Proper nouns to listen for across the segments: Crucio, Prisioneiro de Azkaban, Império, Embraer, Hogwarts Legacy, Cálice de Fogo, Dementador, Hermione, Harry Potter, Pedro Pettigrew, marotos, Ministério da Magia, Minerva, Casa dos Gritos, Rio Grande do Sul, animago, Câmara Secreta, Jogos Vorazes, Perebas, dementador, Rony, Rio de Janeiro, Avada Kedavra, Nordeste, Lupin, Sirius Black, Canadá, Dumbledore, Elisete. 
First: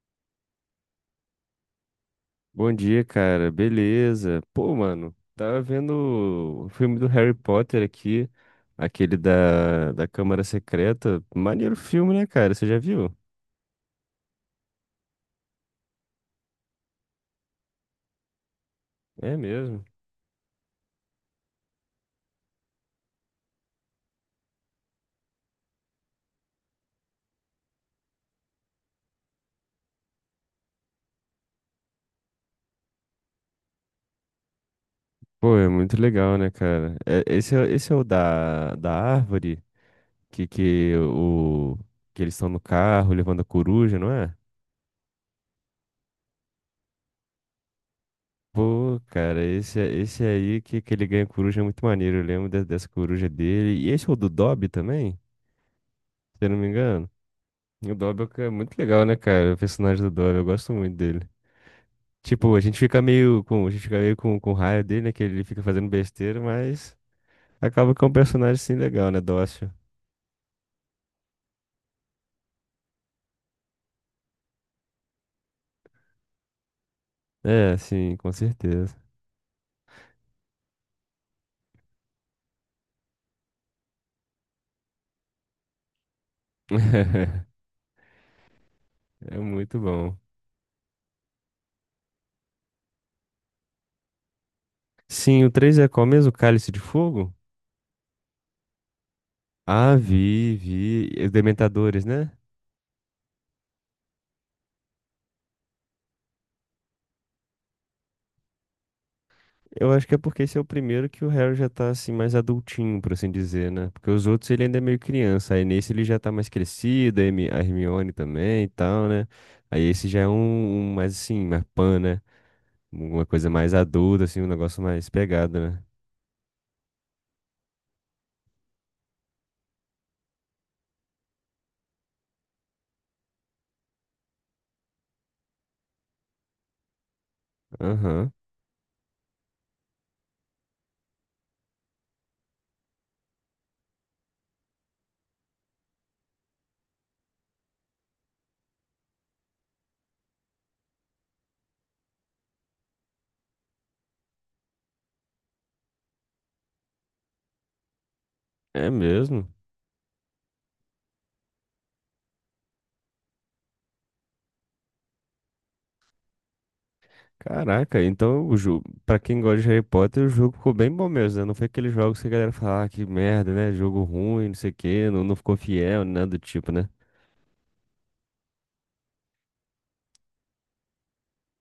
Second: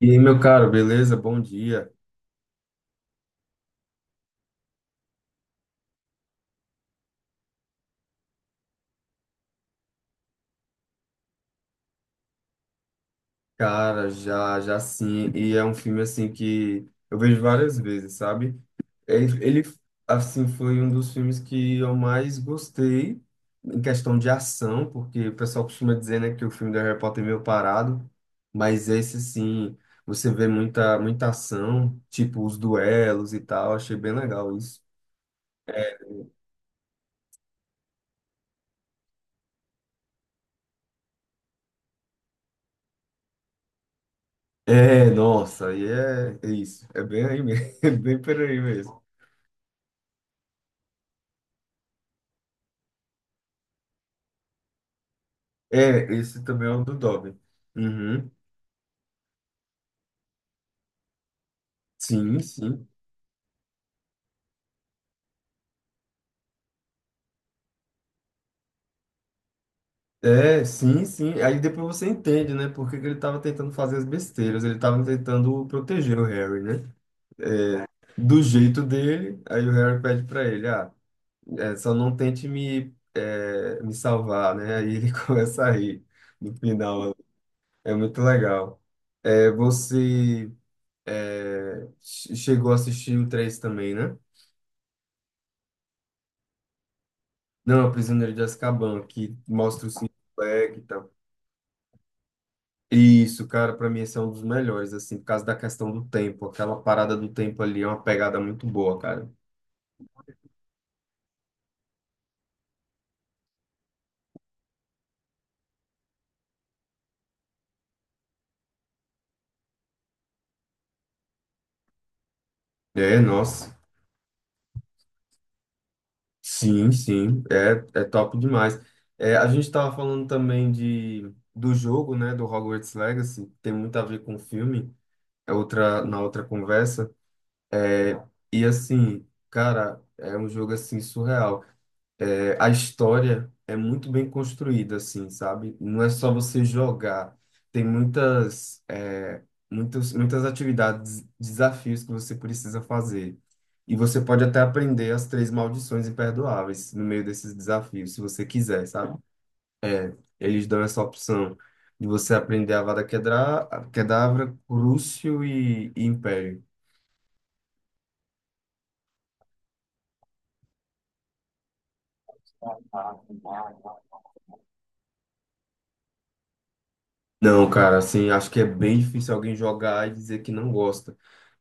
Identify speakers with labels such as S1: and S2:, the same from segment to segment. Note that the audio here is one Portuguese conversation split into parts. S1: E aí, meu caro, beleza? Bom dia.
S2: Bom dia, cara. Beleza. Pô, mano, tava vendo o filme do Harry Potter aqui, aquele da Câmara Secreta. Maneiro filme, né, cara? Você já viu?
S1: Cara, já sim. E é um filme, assim, que eu vejo várias vezes, sabe?
S2: É
S1: Ele, ele,
S2: mesmo.
S1: assim, foi um dos filmes que eu mais gostei em questão de ação, porque o pessoal costuma dizer, né, que o filme do Harry Potter é meio parado, mas esse, sim, você vê muita ação, tipo os duelos e tal. Achei bem legal isso.
S2: Pô, é muito legal, né, cara? Esse é o da árvore que, que, o, que eles estão no carro levando a coruja, não é?
S1: É, nossa, é isso. É bem aí mesmo. É bem por aí
S2: Pô,
S1: mesmo.
S2: cara, esse aí que ele ganha coruja é muito maneiro. Eu lembro dessa coruja dele. E esse é o do Dobby também,
S1: É, esse
S2: se eu não
S1: também
S2: me
S1: é o do
S2: engano.
S1: Dobby.
S2: O Dobby
S1: Uhum.
S2: é muito legal, né, cara? O personagem do Dobby, eu gosto muito dele.
S1: Sim,
S2: Tipo,
S1: sim.
S2: a gente fica meio com raio dele, né? Que ele fica fazendo besteira, mas acaba que é um personagem, sim, legal, né? Dócil.
S1: É, sim, sim. Aí depois você entende, né? Por que que ele estava tentando fazer as besteiras. Ele estava tentando proteger o Harry, né?
S2: É, sim, com
S1: Do jeito
S2: certeza.
S1: dele, aí o Harry pede para ele, ah, só não tente me, me salvar, né? Aí ele começa a rir no final. É muito legal.
S2: É
S1: É,
S2: muito bom.
S1: você chegou a assistir o 3 também, né?
S2: Sim, o 3 é qual mesmo? Cálice de Fogo?
S1: Não, é o Prisioneiro de Azkaban, que mostra o
S2: Ah,
S1: Sirius
S2: vi,
S1: Black.
S2: vi. E Os Dementadores, né?
S1: Isso, cara, pra mim esse é um dos melhores, assim, por causa da questão do tempo. Aquela parada do tempo ali é uma pegada muito boa, cara.
S2: Eu acho que é porque esse é o primeiro que o Harry já tá assim mais adultinho, por assim dizer, né? Porque os outros ele ainda é meio criança, aí nesse ele já tá mais crescido, a a Hermione também e tal, né? Aí esse já é um, um mais assim, mais pan, né?
S1: É,
S2: Uma coisa mais
S1: nossa.
S2: adulta, assim, um negócio mais pegado, né?
S1: Sim, sim, é top demais. É, a gente estava falando também do jogo, né, do Hogwarts Legacy, tem muito a ver com o filme, é outra, na outra conversa. É,
S2: Aham.
S1: e assim, cara, é um jogo assim surreal. É, a história é muito bem construída, assim, sabe? Não é só você jogar. Tem muitas, muitas atividades, desafios que você precisa fazer. E você pode até aprender as três maldições imperdoáveis no meio desses desafios, se você quiser,
S2: É
S1: sabe?
S2: mesmo?
S1: Eles dão essa opção de você aprender a Kedavra, Crucio e Império.
S2: Caraca, então o jogo, pra quem gosta de Harry Potter, o jogo ficou bem bom mesmo, né? Não foi aqueles jogos que a galera fala, ah, que merda, né? Jogo ruim, não sei o quê, não, não ficou fiel, nada do tipo, né?
S1: Não, cara, assim, acho que é bem difícil alguém jogar e dizer que não gosta.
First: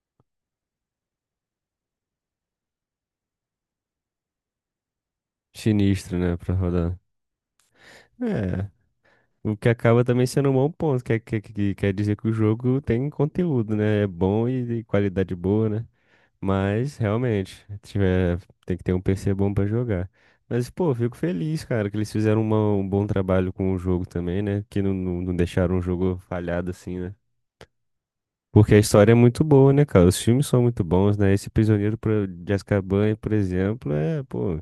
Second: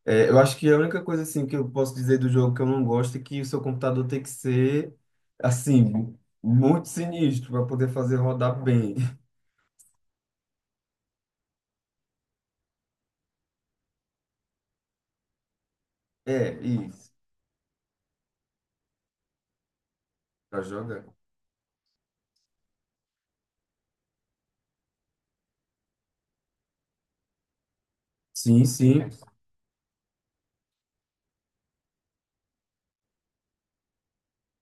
S1: É, eu acho que a única coisa, assim, que eu posso dizer do jogo que eu não gosto é que o seu computador tem que ser, assim,
S2: Sinistro, né, pra
S1: muito
S2: rodar.
S1: sinistro para poder fazer rodar
S2: É,
S1: bem.
S2: o que acaba também sendo um bom ponto, que quer dizer que o jogo tem conteúdo, né? É bom e de qualidade boa, né?
S1: É,
S2: Mas,
S1: isso,
S2: realmente, tiver, tem que ter um PC bom pra jogar.
S1: para
S2: Mas, pô,
S1: jogar.
S2: fico feliz, cara, que eles fizeram um bom trabalho com o jogo também, né? Que não deixaram o jogo falhado assim, né?
S1: Sim,
S2: Porque a
S1: sim.
S2: história é muito boa, né, cara? Os filmes são muito bons, né? Esse Prisioneiro de Azkaban, por exemplo, é, pô,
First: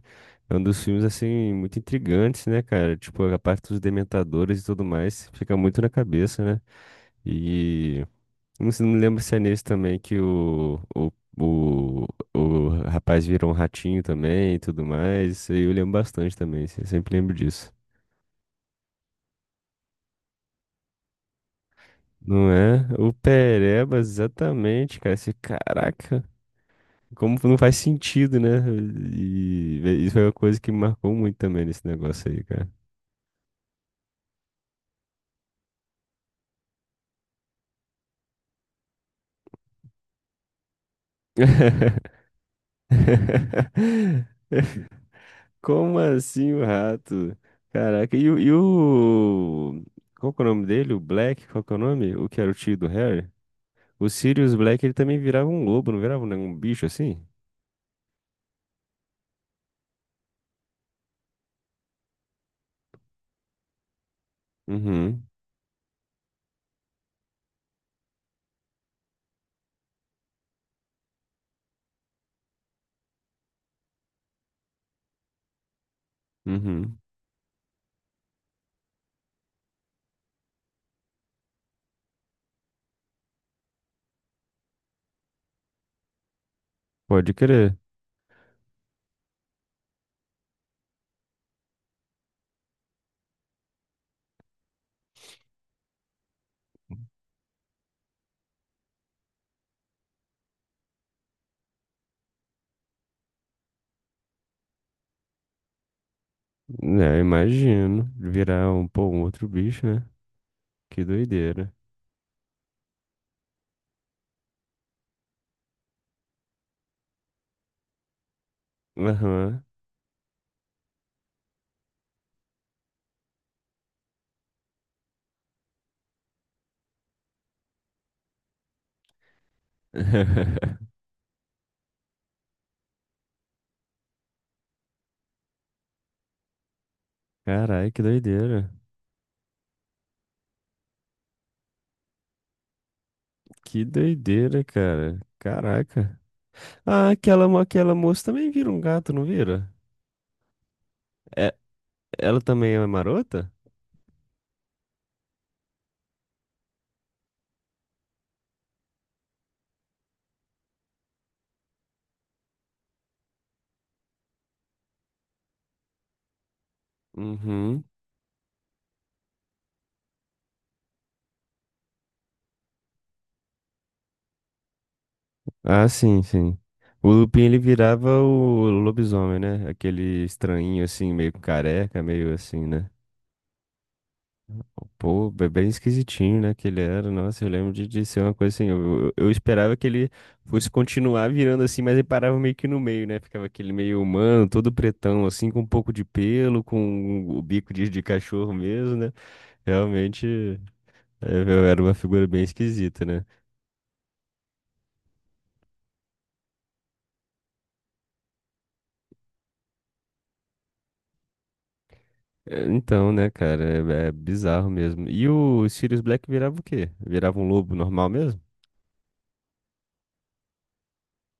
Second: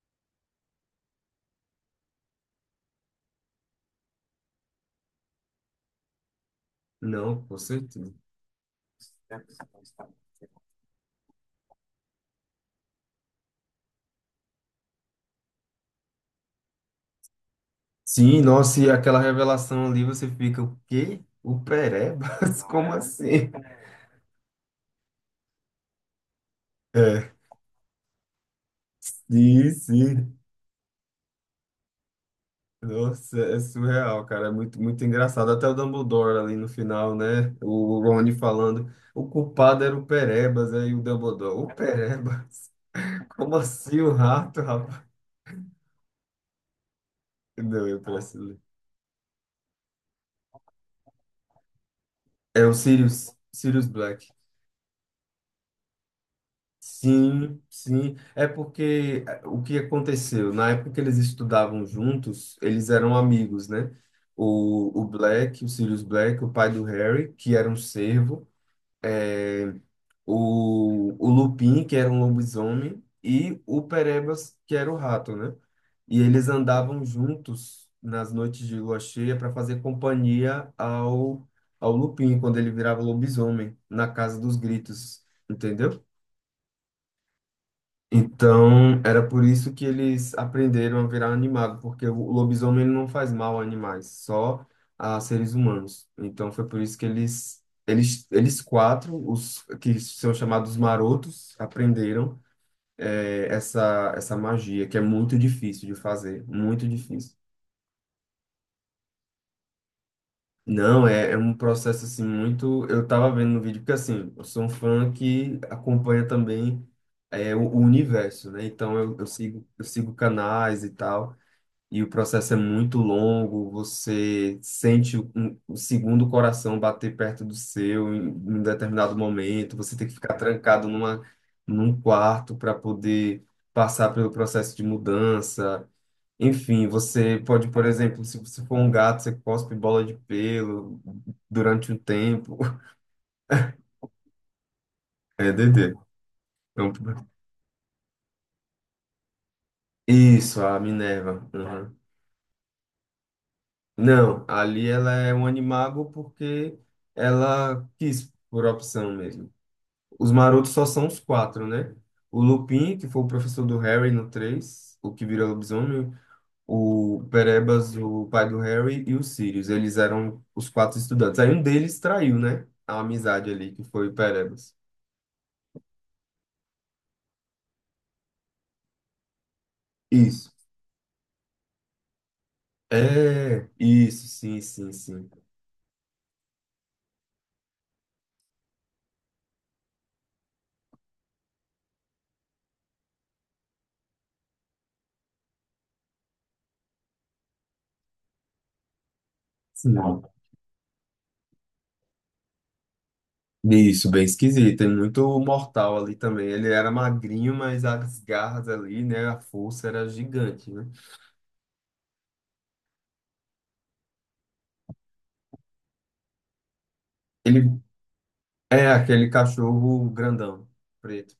S2: é um dos filmes, assim, muito intrigantes, né, cara? Tipo, a parte dos dementadores e tudo mais fica muito na cabeça, né?
S1: Não, com
S2: E
S1: certeza.
S2: não me lembro se é nesse também que o, o rapaz virou um ratinho também e tudo mais. Isso aí eu lembro bastante também, assim, eu sempre lembro disso.
S1: Sim, nossa, e aquela revelação ali, você fica, o quê? O
S2: Não
S1: Perebas?
S2: é?
S1: Como
S2: O
S1: assim?
S2: Perebas, exatamente, cara. Esse, caraca.
S1: É,
S2: Como não faz sentido, né?
S1: sim,
S2: E isso foi uma
S1: sim.
S2: coisa que me marcou muito também nesse negócio aí, cara.
S1: Nossa, é surreal, cara. É muito, muito engraçado. Até o Dumbledore ali no final, né? O Rony falando. O culpado era o Perebas, aí o Dumbledore. O Perebas? Como assim o rato, rapaz?
S2: Como assim o rato?
S1: Não, eu
S2: Caraca,
S1: preciso.
S2: qual que é o nome dele? O Black? Qual que é o nome? O que era o
S1: É o
S2: tio do Harry?
S1: Sirius, Sirius
S2: O
S1: Black.
S2: Sirius Black, ele também virava um lobo, não virava, né? Um bicho assim?
S1: Sim, sim. É porque o que aconteceu? Na época que eles estudavam juntos, eles eram amigos, né? O
S2: Uhum,
S1: Black, o Sirius Black, o pai do Harry, que era um cervo. O Lupin, que era um lobisomem, e o Perebas, que era o rato, né? E eles
S2: uhum.
S1: andavam juntos nas noites de lua cheia para fazer companhia ao, ao Lupin, quando ele virava lobisomem, na Casa dos Gritos, entendeu?
S2: Pode crer.
S1: Então, era por isso que eles aprenderam a virar animago, porque o lobisomem ele não faz mal a animais, só a seres humanos. Então, foi por isso que eles quatro, os que são chamados marotos, aprenderam essa magia, que é muito difícil de fazer, muito
S2: É,
S1: difícil.
S2: imagino. Virar um, pô, um outro bicho, né? Que
S1: Não, é um
S2: doideira.
S1: processo assim muito. Eu tava vendo no vídeo, porque assim, eu sou um fã que acompanha também o universo, né? Então
S2: Aham.
S1: eu sigo canais e tal. E o processo é muito longo, você sente o segundo coração bater perto do seu em um determinado momento, você tem que ficar trancado numa, num quarto para poder passar pelo processo de mudança. Enfim, você pode, por
S2: Carai, que
S1: exemplo, se você
S2: doideira.
S1: for um gato, você cospe bola de pelo durante um tempo.
S2: Que doideira, cara.
S1: É, Dedê.
S2: Caraca.
S1: Então,
S2: Ah, aquela moça também vira um gato, não vira?
S1: isso, a Minerva.
S2: É,
S1: Uhum.
S2: ela também é marota?
S1: Não, ali ela é um animago porque ela quis, por opção mesmo. Os marotos só são os quatro, né? O Lupin, que foi o professor do Harry no 3 o que vira lobisomem, o
S2: Uhum.
S1: Perebas, o pai do Harry, e o Sirius. Eles eram os quatro estudantes. Aí um deles traiu, né? A amizade ali, que foi o Perebas.
S2: Ah, sim, sim. O Lupin, ele virava o lobisomem, né? Aquele
S1: Isso.
S2: estranhinho, assim, meio careca, meio assim, né?
S1: É, isso, sim, sim, sim.
S2: Pô, bem esquisitinho, né, que ele era. Nossa, eu lembro de ser uma coisa assim. Eu esperava que ele fosse continuar virando assim, mas ele parava meio que no meio, né? Ficava aquele meio humano, todo pretão, assim, com um pouco de pelo, com o bico de cachorro mesmo, né?
S1: Sim.
S2: Realmente, é, eu era uma figura bem esquisita, né?
S1: Isso, bem esquisito. Tem muito mortal ali também. Ele era magrinho, mas as garras ali, né? A força era gigante, né?
S2: É, então, né, cara, é bizarro mesmo. E o Sirius Black virava o quê? Virava um lobo
S1: Ele
S2: normal mesmo?
S1: é aquele cachorro grandão preto.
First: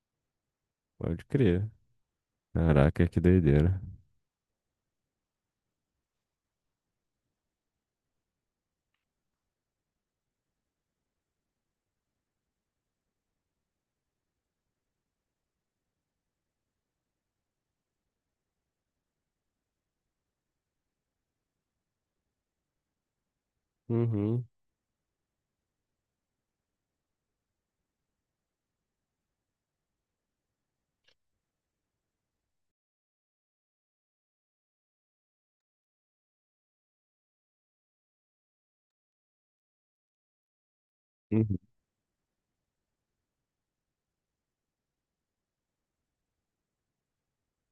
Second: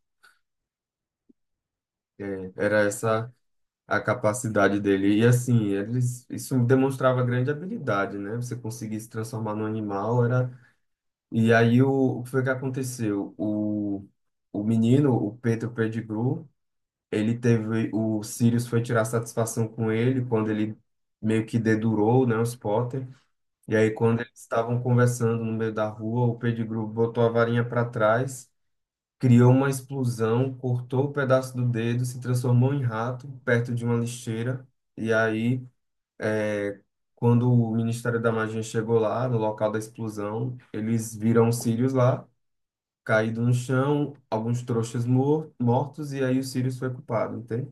S2: Pode crer.
S1: É, era
S2: Caraca, que
S1: essa
S2: doideira.
S1: a capacidade dele. E assim, eles, isso demonstrava grande habilidade, né? Você conseguir se transformar num animal era. E aí o que foi que aconteceu? O menino, o Pedro Pettigrew, ele teve. O Sirius foi tirar satisfação com ele quando ele meio que dedurou, né, os Potter. E aí, quando eles
S2: Uhum,
S1: estavam conversando no meio da rua, o Pettigrew botou a varinha para trás, criou uma explosão, cortou o pedaço do dedo, se transformou em rato perto de uma lixeira. E aí, quando o Ministério da Magia chegou lá, no local da explosão, eles viram o
S2: uhum.
S1: Sirius lá, caído no chão, alguns trouxas mortos, e aí o Sirius foi culpado, entende?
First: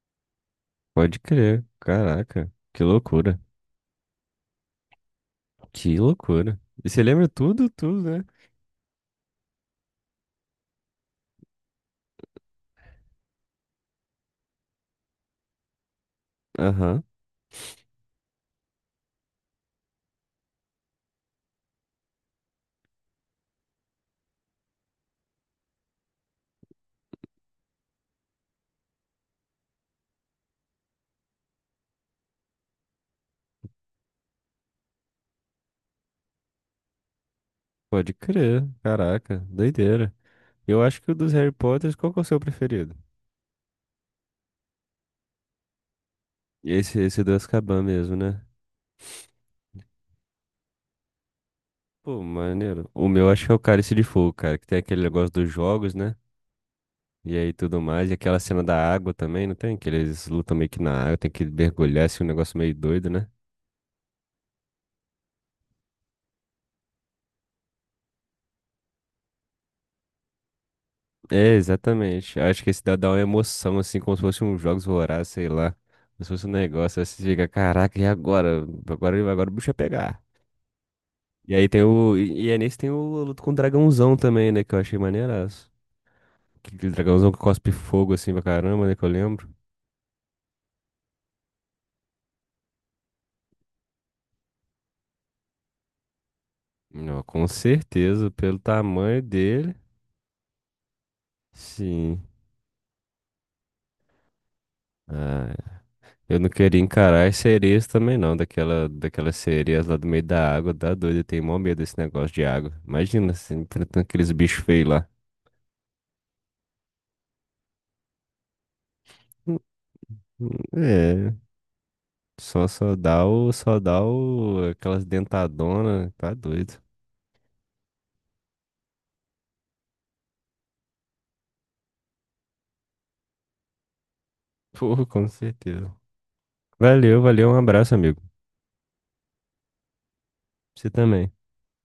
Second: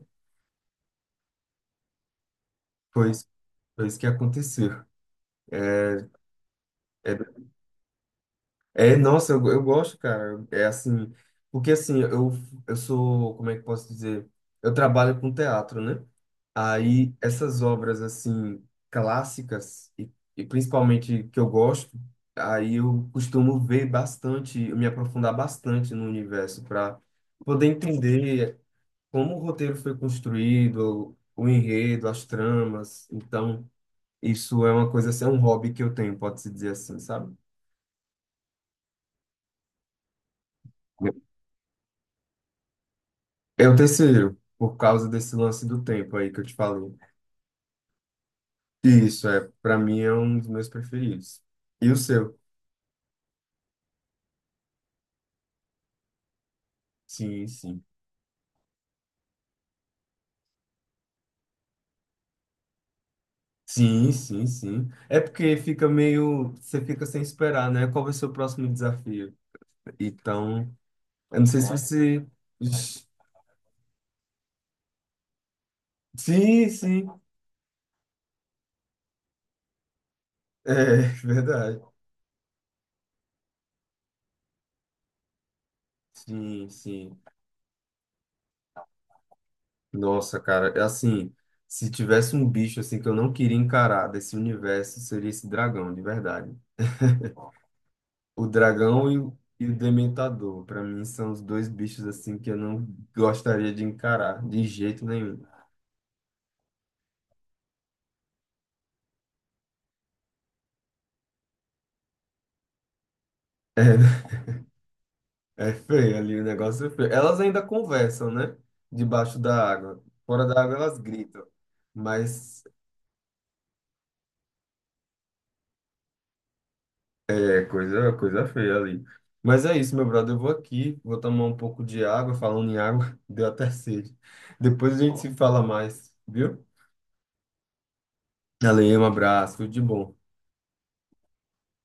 S2: Pode crer. Caraca, que
S1: Foi isso,
S2: loucura.
S1: foi isso que aconteceu.
S2: Que loucura. E você
S1: É,
S2: lembra tudo, tudo, né?
S1: é, nossa, eu gosto, cara. É assim, porque assim, eu sou, como é que eu posso dizer? Eu trabalho com teatro, né?
S2: Aham,
S1: Aí essas obras assim clássicas e, e principalmente que eu gosto, aí eu costumo ver bastante, me aprofundar bastante no universo para poder entender como o roteiro foi construído, o enredo, as tramas. Então, isso é uma coisa assim, é um hobby que eu tenho, pode-se dizer assim, sabe?
S2: pode crer. Caraca, doideira. Eu acho que o dos Harry Potters, qual que é o seu preferido?
S1: É o terceiro, por causa desse lance do tempo aí que eu te falei.
S2: Esse do Azkaban mesmo, né?
S1: Isso, é, para mim é um dos meus preferidos. E o
S2: Pô,
S1: seu?
S2: maneiro. O meu acho que é o Cálice de Fogo, cara, que tem aquele negócio dos jogos, né? E
S1: Sim,
S2: aí tudo
S1: sim.
S2: mais. E aquela cena da água também, não tem? Que eles lutam meio que na água, tem que mergulhar, assim, um negócio meio doido, né?
S1: Sim, sim, sim. É porque fica meio, você fica sem esperar, né? Qual vai ser o próximo desafio? Então, eu não
S2: É,
S1: sei se você...
S2: exatamente. Acho que esse dá uma emoção, assim, como se fosse um Jogos Vorazes, sei lá. Como se fosse um
S1: Sim,
S2: negócio, aí
S1: sim.
S2: você fica, caraca, e agora? Agora o bicho vai pegar.
S1: É verdade.
S2: E aí nesse tem o luto com o dragãozão também, né? Que eu achei maneiraço.
S1: Sim,
S2: Que- aquele
S1: sim.
S2: dragãozão que cospe fogo assim pra caramba, né? Que eu lembro.
S1: Nossa, cara, é assim, se tivesse um bicho assim que eu não queria encarar desse universo, seria esse dragão, de verdade.
S2: Não, com certeza,
S1: O
S2: pelo
S1: dragão
S2: tamanho
S1: e
S2: dele.
S1: o dementador, para mim, são os dois bichos
S2: Sim.
S1: assim que eu não gostaria de encarar de jeito nenhum.
S2: Ah, eu não queria encarar as sereias também, não. Daquelas sereias lá do meio da água. Dá doido, eu tenho mó medo desse negócio de água. Imagina, assim, enfrentando
S1: É,
S2: aqueles bichos feios lá.
S1: é feio ali, o negócio é feio. Elas ainda conversam, né? Debaixo
S2: Hum,
S1: da água. Fora da água elas
S2: É,
S1: gritam. Mas
S2: só dá o, aquelas dentadonas. Tá doido.
S1: é coisa, coisa feia ali. Mas é isso, meu brother. Eu vou aqui, vou tomar um pouco de água. Falando em água, deu até sede. Depois a
S2: Porra,
S1: gente
S2: com
S1: se fala
S2: certeza.
S1: mais, viu?
S2: Valeu, valeu, um abraço, amigo.
S1: Valeu, um abraço, tudo de bom.
S2: Você também.